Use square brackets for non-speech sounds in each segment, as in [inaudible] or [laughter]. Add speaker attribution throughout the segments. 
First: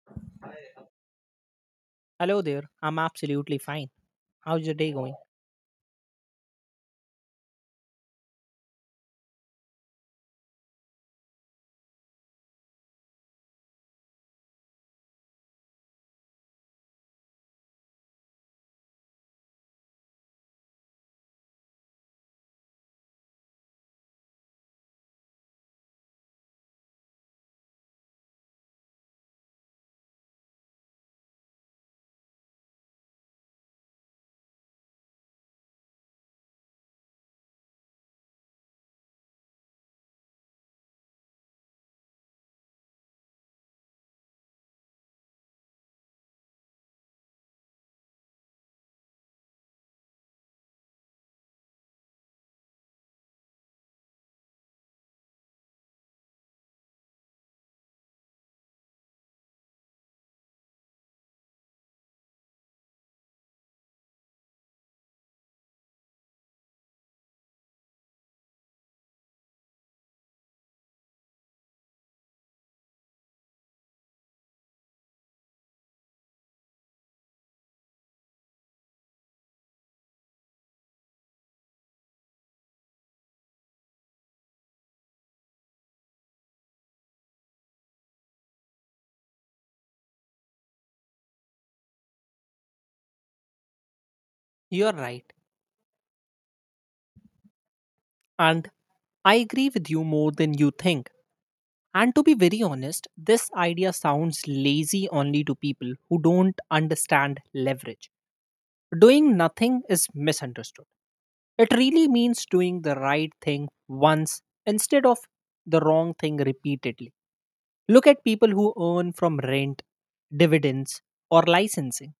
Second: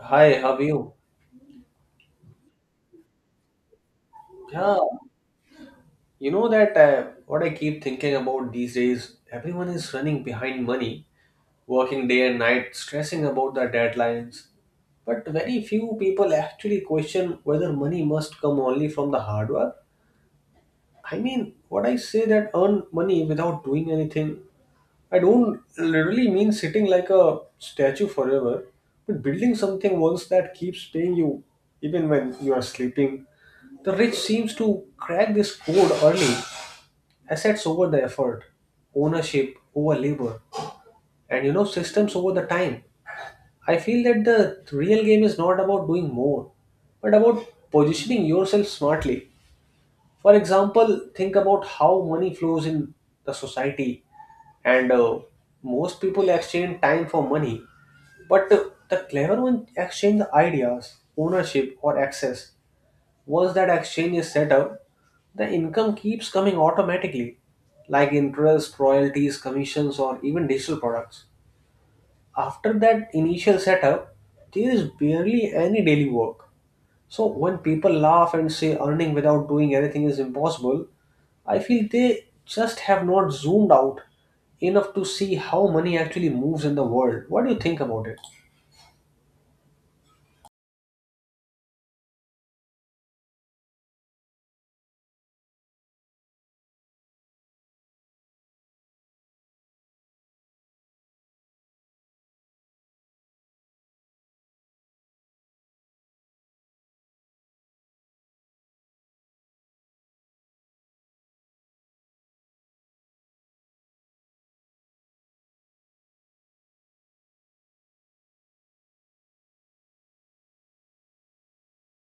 Speaker 1: Hi, how are you?
Speaker 2: Hello there. I'm absolutely fine. How's your
Speaker 1: Yeah,
Speaker 2: day going?
Speaker 1: that what I keep thinking about these days, everyone is running behind money, working day and night, stressing about the deadlines. But very few people actually question whether money must come only from the hard work. I mean, what I say that earn money without doing anything I don't literally mean sitting like a statue forever, but building something once that keeps paying you even when you are sleeping. The rich seems to crack this code early. Assets over the effort, ownership over labor, and systems over the time. I feel that the real game is not about doing more, but about positioning yourself smartly. For example, think about how money flows in the society, and most people exchange time for money. But the clever ones exchange the ideas, ownership, or access. Once that exchange is set up, the income keeps coming automatically, like interest, royalties, commissions, or even digital products. After that initial setup, there is barely any daily work. So when people laugh and say earning without doing anything is impossible, I feel they just have not zoomed out enough to see how money actually moves in the world. What do you think about it?
Speaker 2: You're right. And I agree with you more than you think. And to be very honest, this idea sounds lazy only to people who don't understand leverage. Doing nothing is misunderstood. It really means doing the right thing once instead of the wrong thing repeatedly. Look at people who earn from rent, dividends, or licensing.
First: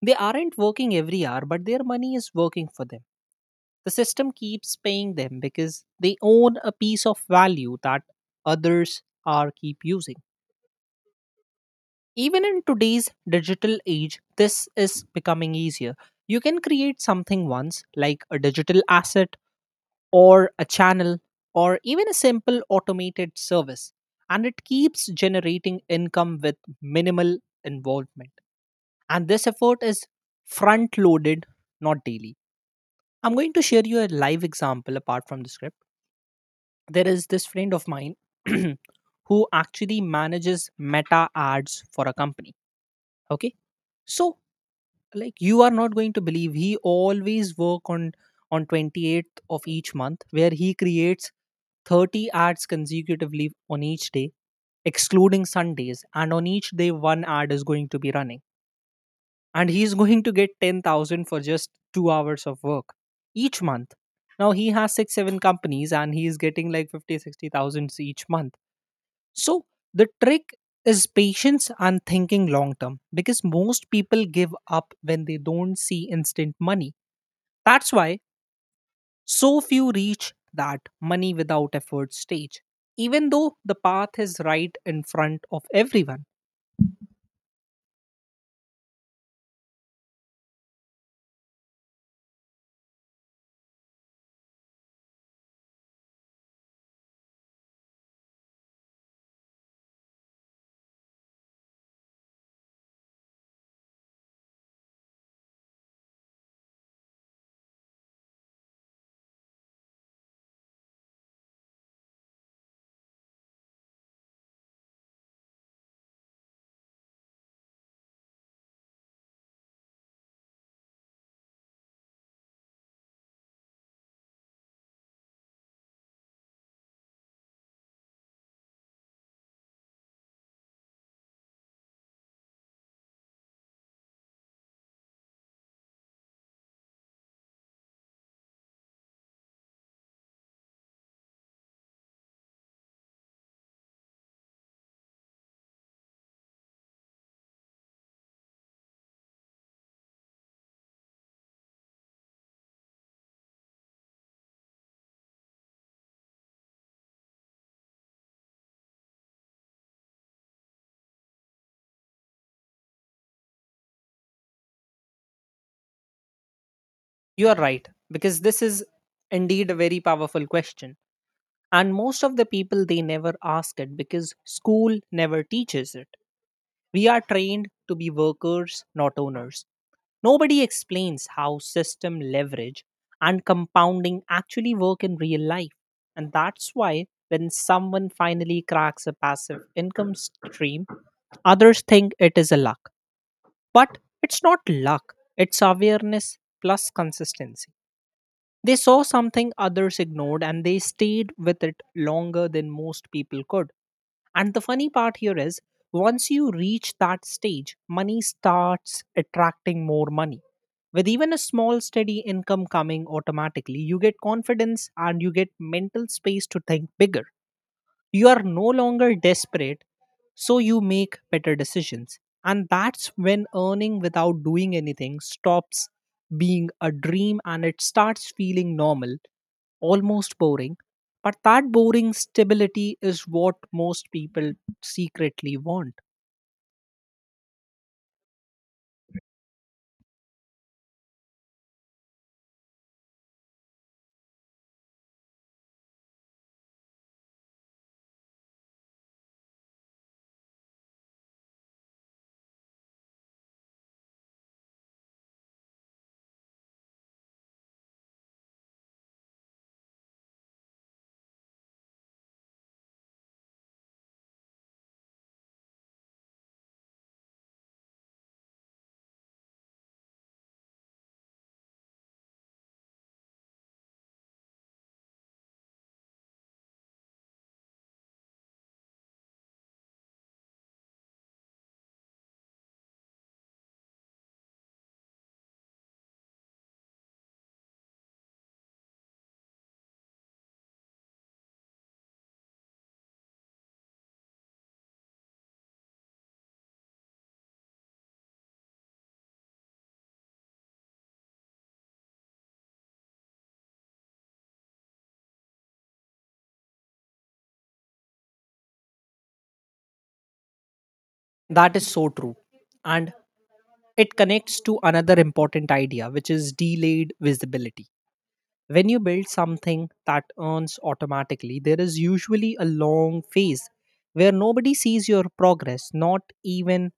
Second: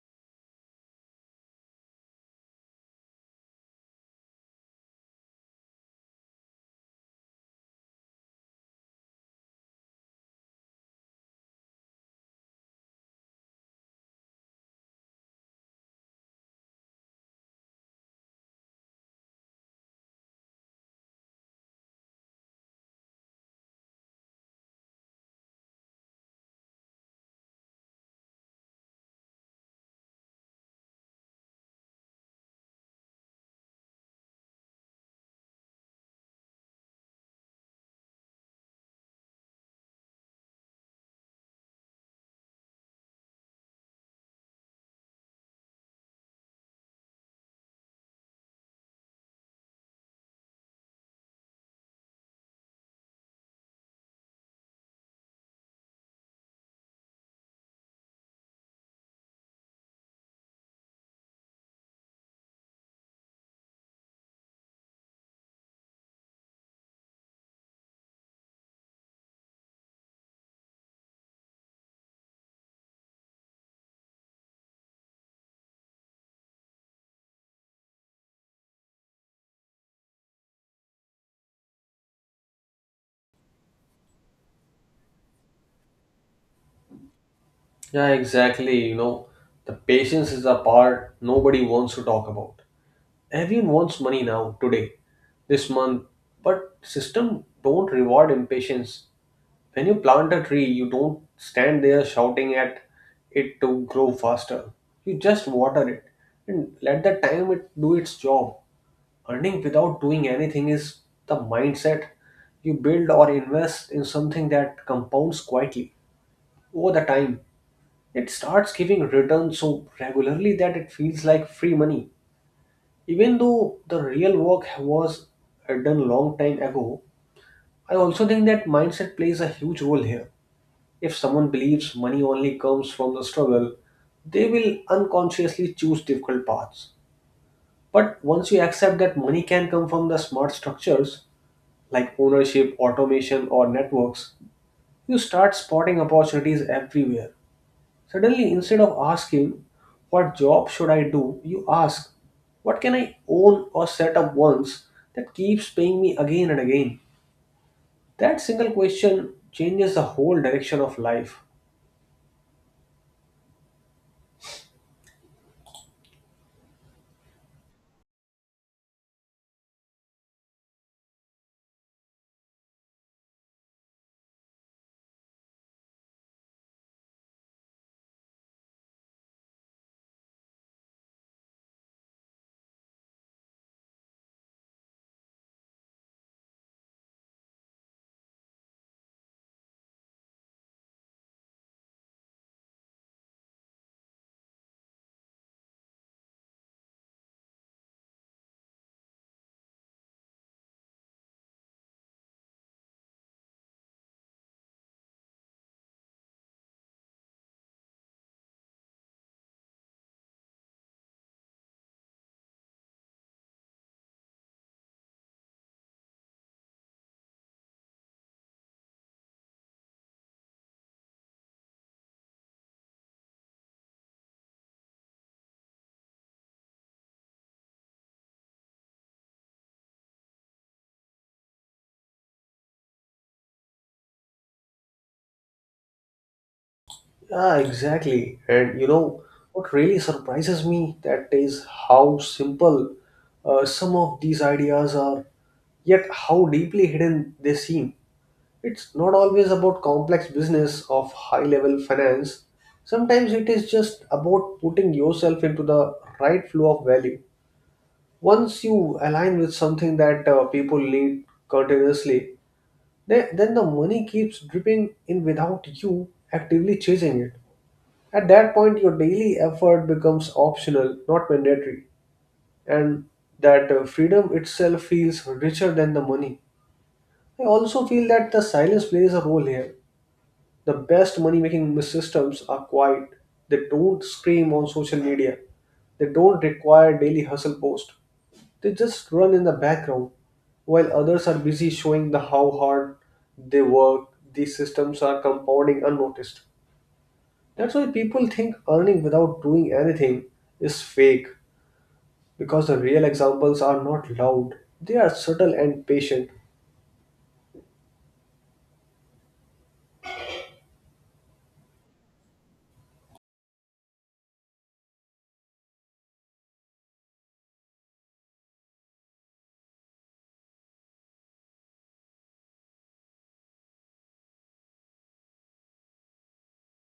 Speaker 2: They aren't working every hour, but their money is working for them. The system keeps paying them because they own a piece of value that others are keep using. Even in today's digital age, this is becoming easier. You can create something once, like a digital asset or a channel or even a simple automated service, and it keeps generating income with minimal involvement. And this effort is front loaded, not daily. I'm going to share you a live example apart from the script. There is this friend of mine [clears throat] who actually manages meta ads for a company. Okay. So like you are not going to believe, he always work on 28th of each month, where he creates 30 ads consecutively on each day, excluding Sundays, and on each day one ad is going to be running, and he's going to get 10,000 for just 2 hours of work each month. Now he has 6 7 companies and he's getting like 50, 60 thousands each month. So the trick is patience and thinking long term, because most people give up when they don't see instant money. That's why so few reach that money without effort stage, even though the path is right in front of everyone.
Speaker 1: Yeah, exactly. The patience is a part nobody wants to talk about. Everyone wants money now, today, this month, but system don't reward impatience. When you plant a tree, you don't stand there shouting at it to grow faster. You just water it and let the time it do its job. Earning without doing anything is the mindset you build or invest in something that compounds quietly over the time. It starts giving returns so regularly that it feels like free money. Even though the real work was done long time ago, I also think that mindset plays a huge role here if someone believes money only comes from the struggle, they will unconsciously choose difficult paths. But once you accept that money can come from the smart structures like ownership, automation, or networks, you start spotting opportunities everywhere. Suddenly, instead of asking, what job should I do? You ask, what can I own or set up once that keeps paying me again and again? That single question changes the whole direction of life.
Speaker 2: You are right, because this is indeed a very powerful question, and most of the people they never ask it because school never teaches it. We are trained to be workers, not owners. Nobody explains how system leverage and compounding actually work in real life. And that's why when someone finally cracks a passive income stream, others think it is a luck. But it's not luck, it's awareness plus consistency. They saw something others ignored and they stayed with it longer than most people could. And the funny part here is, once you reach that stage, money starts attracting more money. With even a small, steady income coming automatically, you get confidence and you get mental space to think bigger. You are no longer desperate, so you make better decisions. And that's when earning without doing anything stops being a dream and it starts feeling normal, almost boring. But that boring stability is what most people secretly want.
Speaker 1: Ah, exactly. And what really surprises me that is how simple some of these ideas are, yet how deeply hidden they seem. It's not always about complex business of high level finance. Sometimes it is just about putting yourself into the right flow of value. Once you align with something that people need continuously, then the money keeps dripping in without you actively chasing it. At that point, your daily effort becomes optional, not mandatory, and that freedom itself feels richer than the money. I also feel that the silence plays a role here. The best money making systems are quiet, they don't scream on social media, they don't require daily hustle posts, they just run in the background while others are busy showing the how hard they work these systems are compounding unnoticed. That's why people think earning without doing anything is fake because the real examples are not loud. They are subtle and patient.
Speaker 2: That is so true. And it connects to another important idea, which is delayed visibility. When you build something that earns automatically, there is usually a long phase where nobody sees your progress, not even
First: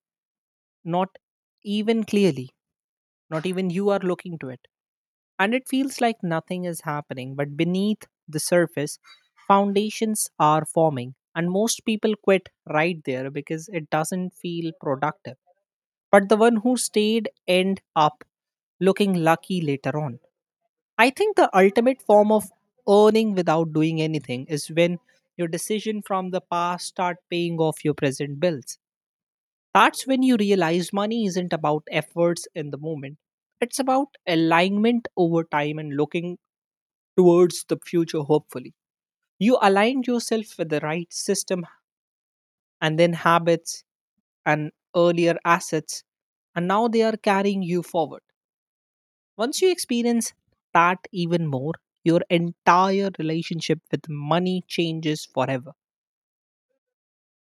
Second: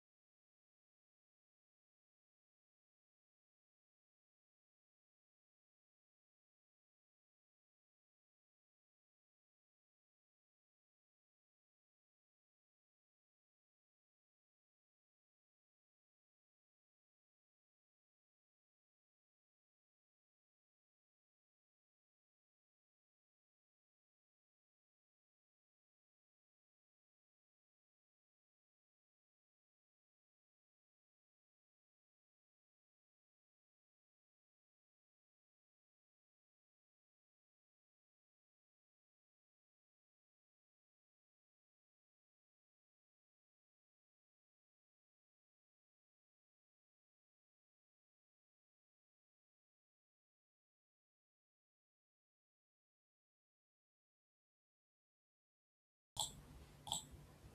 Speaker 2: not even clearly, not even you are looking to it, and it feels like nothing is happening. But beneath the surface, foundations are forming, and most people quit right there because it doesn't feel productive. But the one who stayed end up looking lucky later on. I think the ultimate form of earning without doing anything is when your decision from the past start paying off your present bills. That's when you realize money isn't about efforts in the moment. It's about alignment over time and looking towards the future, hopefully. You aligned yourself with the right system and then habits and earlier assets, and now they are carrying you forward. Once you experience that even more, your entire relationship with money changes forever.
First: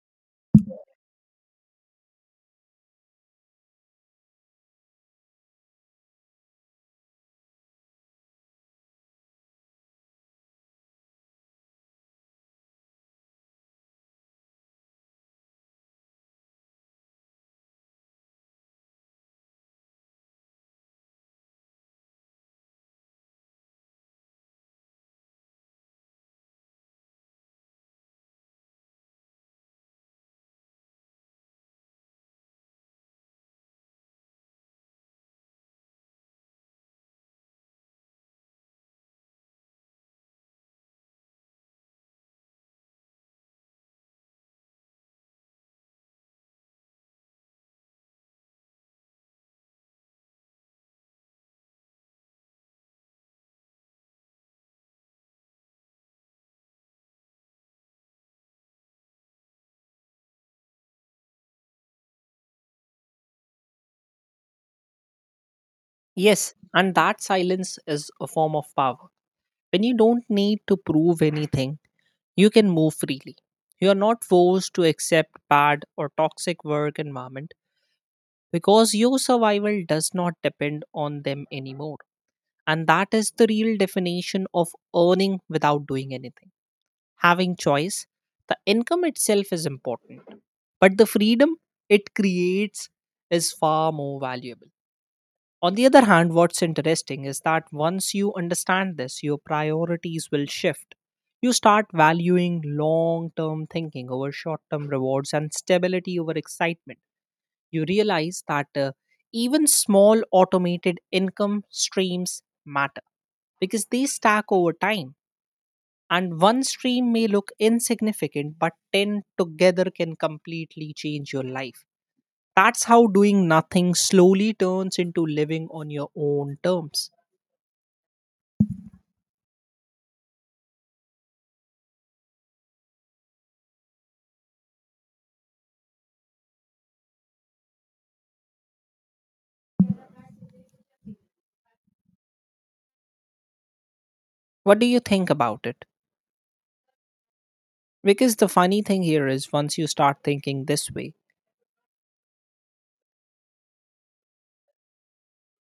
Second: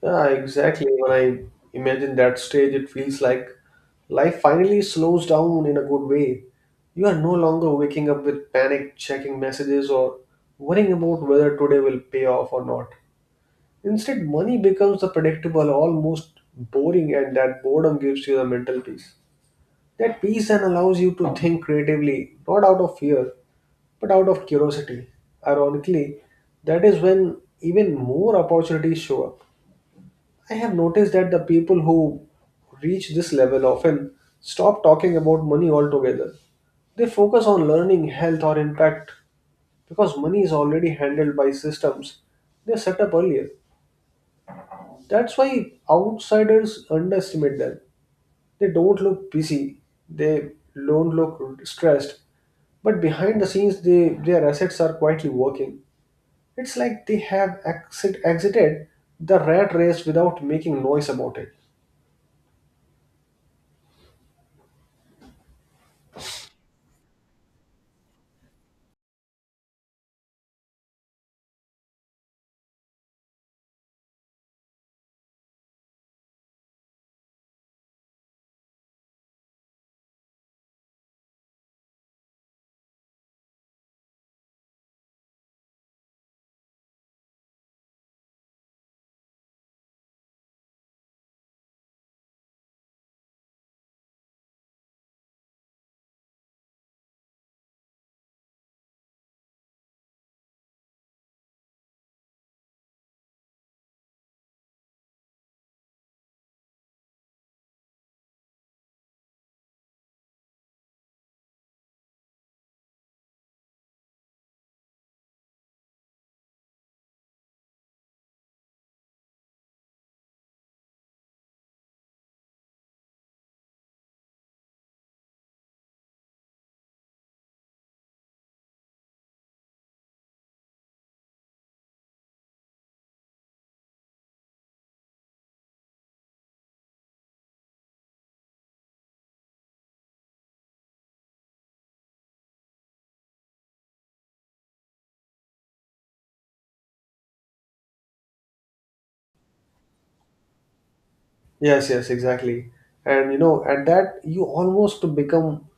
Speaker 1: Yeah, exactly. When I imagine that stage, it feels like life finally slows down in a good way. You are no longer waking up with panic, checking messages, or worrying about whether today will pay off or not. Instead, money becomes the predictable, almost boring, and that boredom gives you the mental peace. That peace and allows you to think creatively, not out of fear, but out of curiosity. Ironically, that is when even more opportunities show up. I have noticed that the people who reach this level often stop talking about money altogether. They focus on learning, health, or impact because money is already handled by systems they set up earlier. That's why outsiders underestimate them. They don't look busy, they don't look stressed, but behind the scenes, their assets are quietly working. It's like they have exited the rat race without making noise about it.
Speaker 2: Yes, and that silence is a form of power. When you don't need to prove anything, you can move freely. You are not forced to accept bad or toxic work environment because your survival does not depend on them anymore. And that is the real definition of earning without doing anything. Having choice, the income itself is important, but the freedom it creates is far more valuable. On the other hand, what's interesting is that once you understand this, your priorities will shift. You start valuing long term thinking over short term rewards and stability over excitement. You realize that even small automated income streams matter because they stack over time. And one stream may look insignificant, but 10 together can completely change your life. That's how doing nothing slowly turns into living on your own terms. What do you think about it? Because the funny thing here is, once you start thinking this way.
Speaker 1: Yes, exactly. And at that, you almost become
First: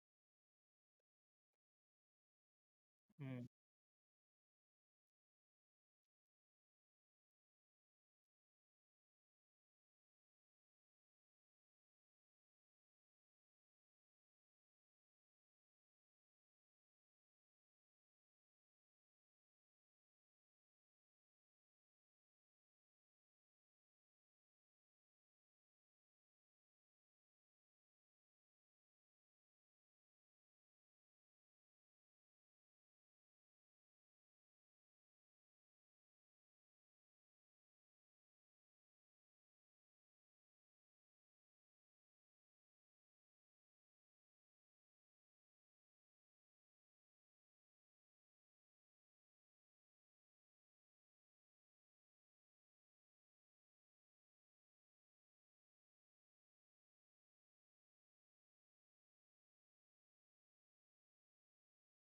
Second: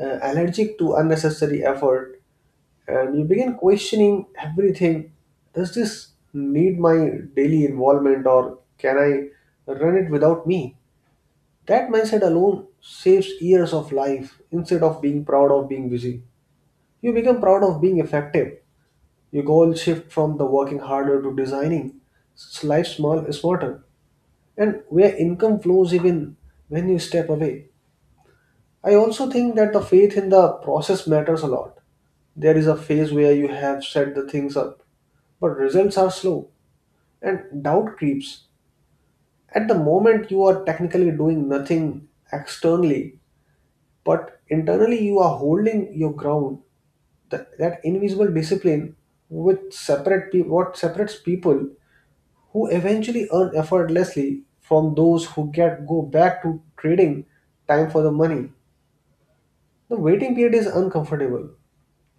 Speaker 1: allergic to unnecessary effort and you
Speaker 2: Mm.
Speaker 1: begin questioning everything. Does this need my daily involvement or can I run it without me? That mindset alone saves years of life instead of being proud of being busy. You become proud of being effective. Your goals shift from the working harder to designing life small smarter and where income flows even when you step away. I also think that the faith in the process matters a lot. There is a phase where you have set the things up, but results are slow and doubt creeps. At the moment you are technically doing nothing externally but internally you are holding your ground that invisible discipline which separate what separates people who eventually earn effortlessly from those who get go back to trading time for the money. The waiting period is uncomfortable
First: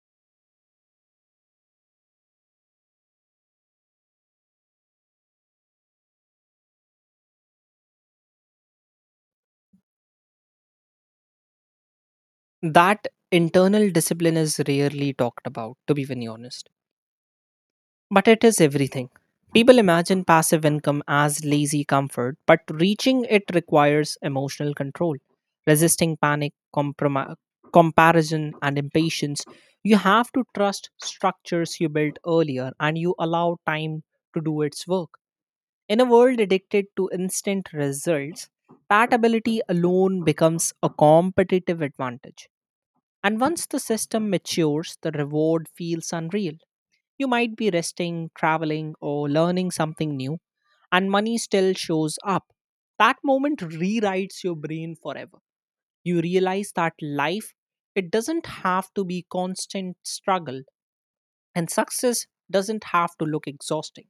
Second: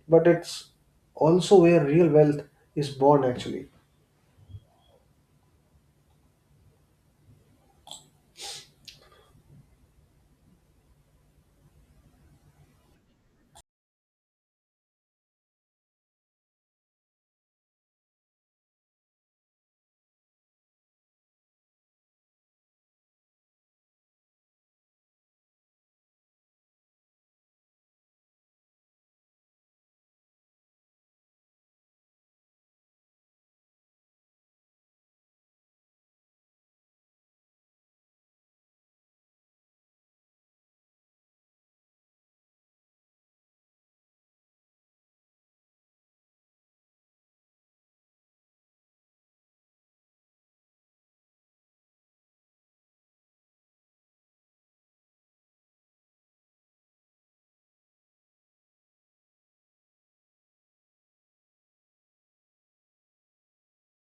Speaker 1: but it's also where real wealth is born actually.
Speaker 2: That internal discipline is rarely talked about, to be very honest. But it is everything. People imagine passive income as lazy comfort, but reaching it requires emotional control, resisting panic, comparison, and impatience. You have to trust structures you built earlier and you allow time to do its work. In a world addicted to instant results, that ability alone becomes a competitive advantage. And once the system matures, the reward feels unreal. You might be resting, traveling, or learning something new, and money still shows up. That moment rewrites your brain forever. You realize that life, it doesn't have to be constant struggle, and success doesn't have to look exhausting.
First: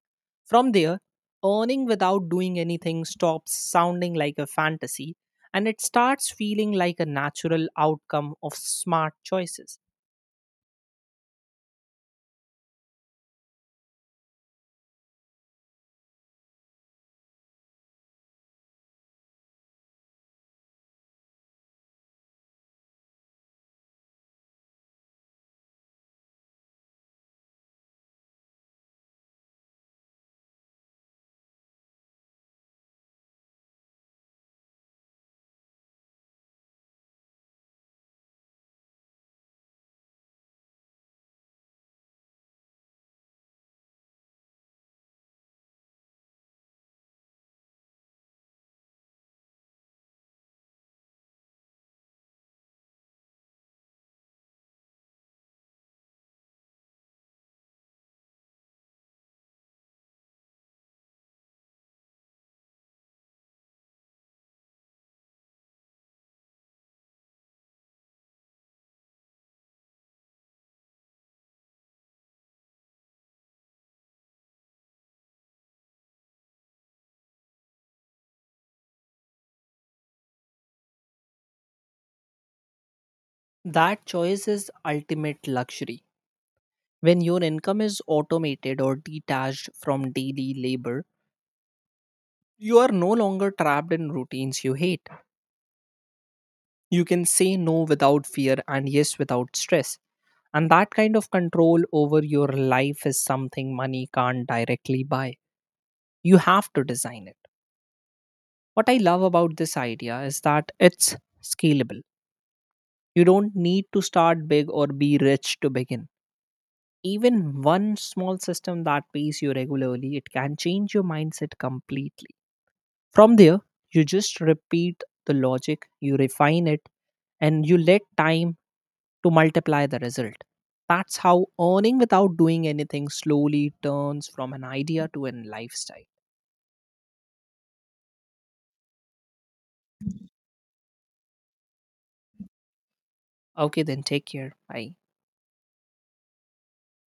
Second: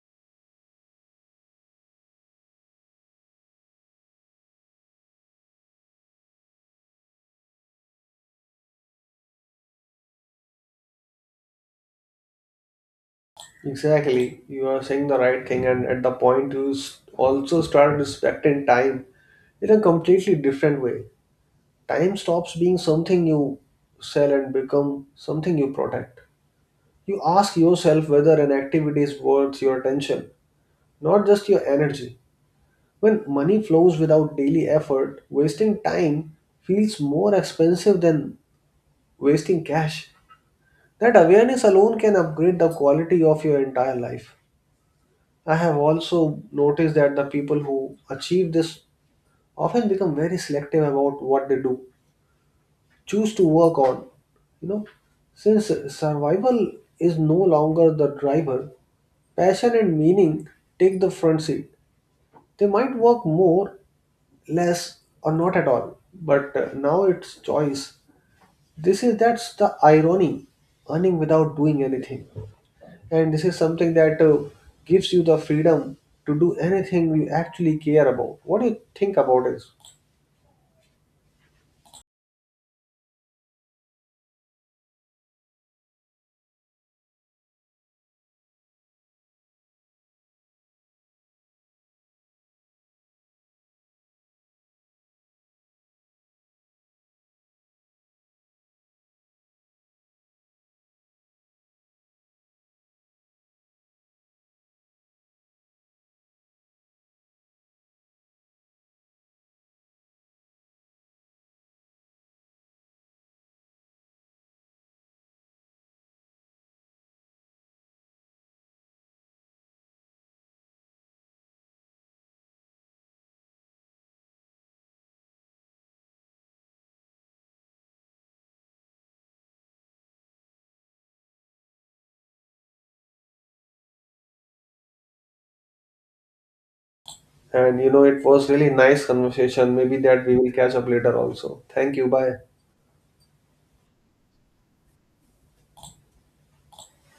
Speaker 2: From there, earning without doing anything stops sounding like a fantasy and it starts feeling like a natural outcome of smart choices.
Speaker 1: Exactly, you are saying the right thing and at the point you also start respecting time in a completely different way. Time stops being something you sell and become something you protect. You ask yourself whether an activity is worth your attention, not just your energy. When money flows without daily effort, wasting time feels more expensive than wasting cash. That awareness alone can upgrade the quality of your entire life. I have also noticed that the people who achieve this often become very selective about what they do choose to work on. You know, since survival is no longer the driver, passion and meaning take the front seat. They might work more, less, or not at all, but now it's choice. This is that's the irony, earning without doing anything, and this is something that gives you the freedom to do anything you actually care about. What do you think about this?
Speaker 2: That choice is ultimate luxury. When your income is automated or detached from daily labor, you are no longer trapped in routines you hate. You can say no without fear and yes without stress. And that kind of control over your life is something money can't directly buy. You have to design it. What I love about this idea is that it's scalable. You don't need to start big or be rich to begin. Even one small system that pays you regularly, it can change your mindset completely. From there, you just repeat the logic, you refine it, and you let time to multiply the result. That's how earning without doing anything slowly turns from an idea to a lifestyle.
Speaker 1: And you know, it was really nice conversation. Maybe that we will catch up later also. Thank you. Bye.
Speaker 2: Okay then, take care. Bye.